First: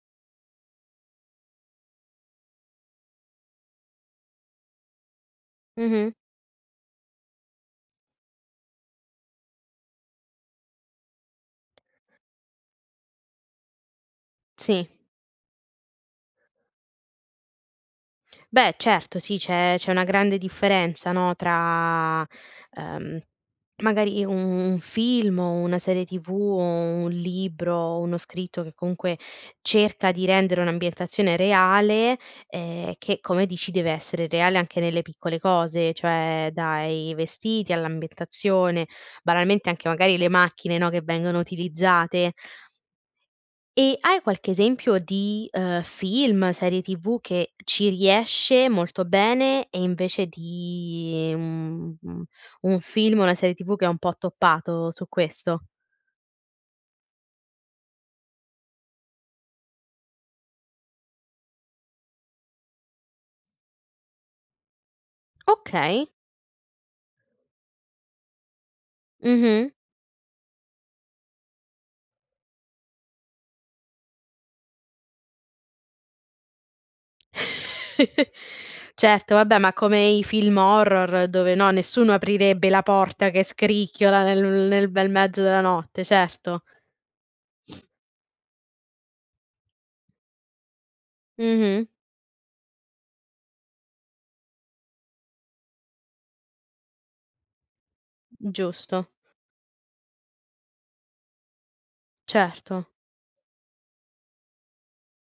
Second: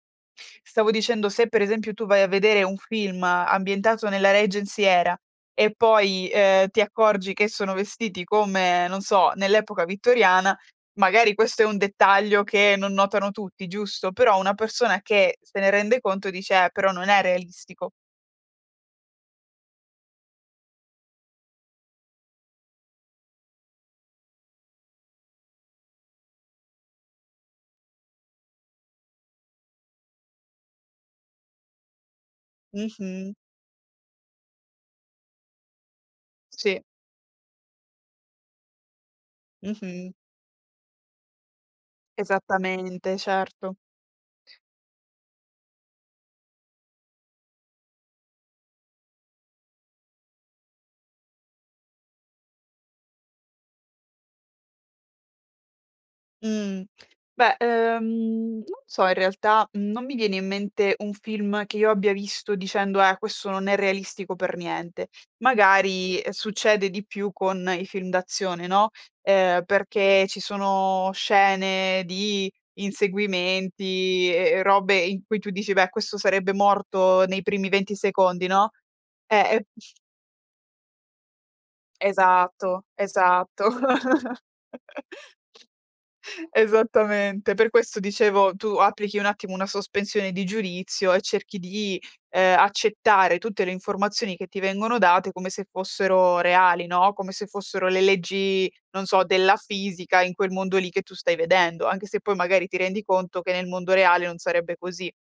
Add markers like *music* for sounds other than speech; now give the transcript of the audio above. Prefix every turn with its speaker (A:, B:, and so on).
A: Stavo dicendo, se per esempio tu vai a vedere un film ambientato nella Regency Era e
B: Mh-mh.
A: poi, uhm, ti accorgi che sono vestiti come, non so, nell'epoca vittoriana, magari questo è un dettaglio che non notano tutti, giusto, però una
B: Sì.
A: persona che se ne rende conto dice: "Eh, però non è realistico."
B: Beh, certo sì, c'è c'è una grande differenza, no, tra, ehm, magari u un film o una serie TV o un libro, uno scritto che comunque cerca di rendere un'ambientazione reale, ehm, che,
A: Mh-mh.
B: come dici, deve essere reale anche nelle piccole cose, cioè
A: Sì.
B: dai vestiti all'ambientazione, banalmente anche
A: Mh-mh.
B: magari le macchine, no, che vengono utilizzate.
A: Esattamente, certo.
B: E hai qualche esempio di, uhm, film, serie TV che ci riesce molto bene e invece di, mhmm, un film, una serie TV che ha un po' toppato su questo?
A: Mh. Beh, ehm, non so, in realtà non mi viene in mente un film che io abbia visto dicendo: "Eh, questo non è realistico per niente."
B: Okay.
A: Magari, ehm, succede di più con i film d'azione, no, ehm,
B: Mh-mh.
A: perché ci sono scene di inseguimenti e e robe in cui tu dici: "Beh, questo sarebbe morto nei primi 20
B: *chuckles*
A: secondi", no.
B: Certo,
A: Eh,
B: vabbè,
A: e
B: ma come i film horror dove, no, nessuno aprirebbe la
A: Esatto,
B: porta che
A: esatto.
B: scricchiola nel nel
A: *chuckles*
B: bel mezzo della notte, certo.
A: Esattamente. Per
B: *sniffs*
A: questo dicevo, tu applichi un attimo una sospensione di giudizio e cerchi
B: Mh-mh.
A: di, ehm, accettare tutte le informazioni che ti vengono date come se fossero reali, no, come se fossero le
B: Mh,
A: leggi, non
B: giusto.
A: so, della fisica in quel mondo lì che tu stai vedendo, anche se poi magari ti
B: Certo.
A: rendi conto che nel mondo reale non sarebbe così.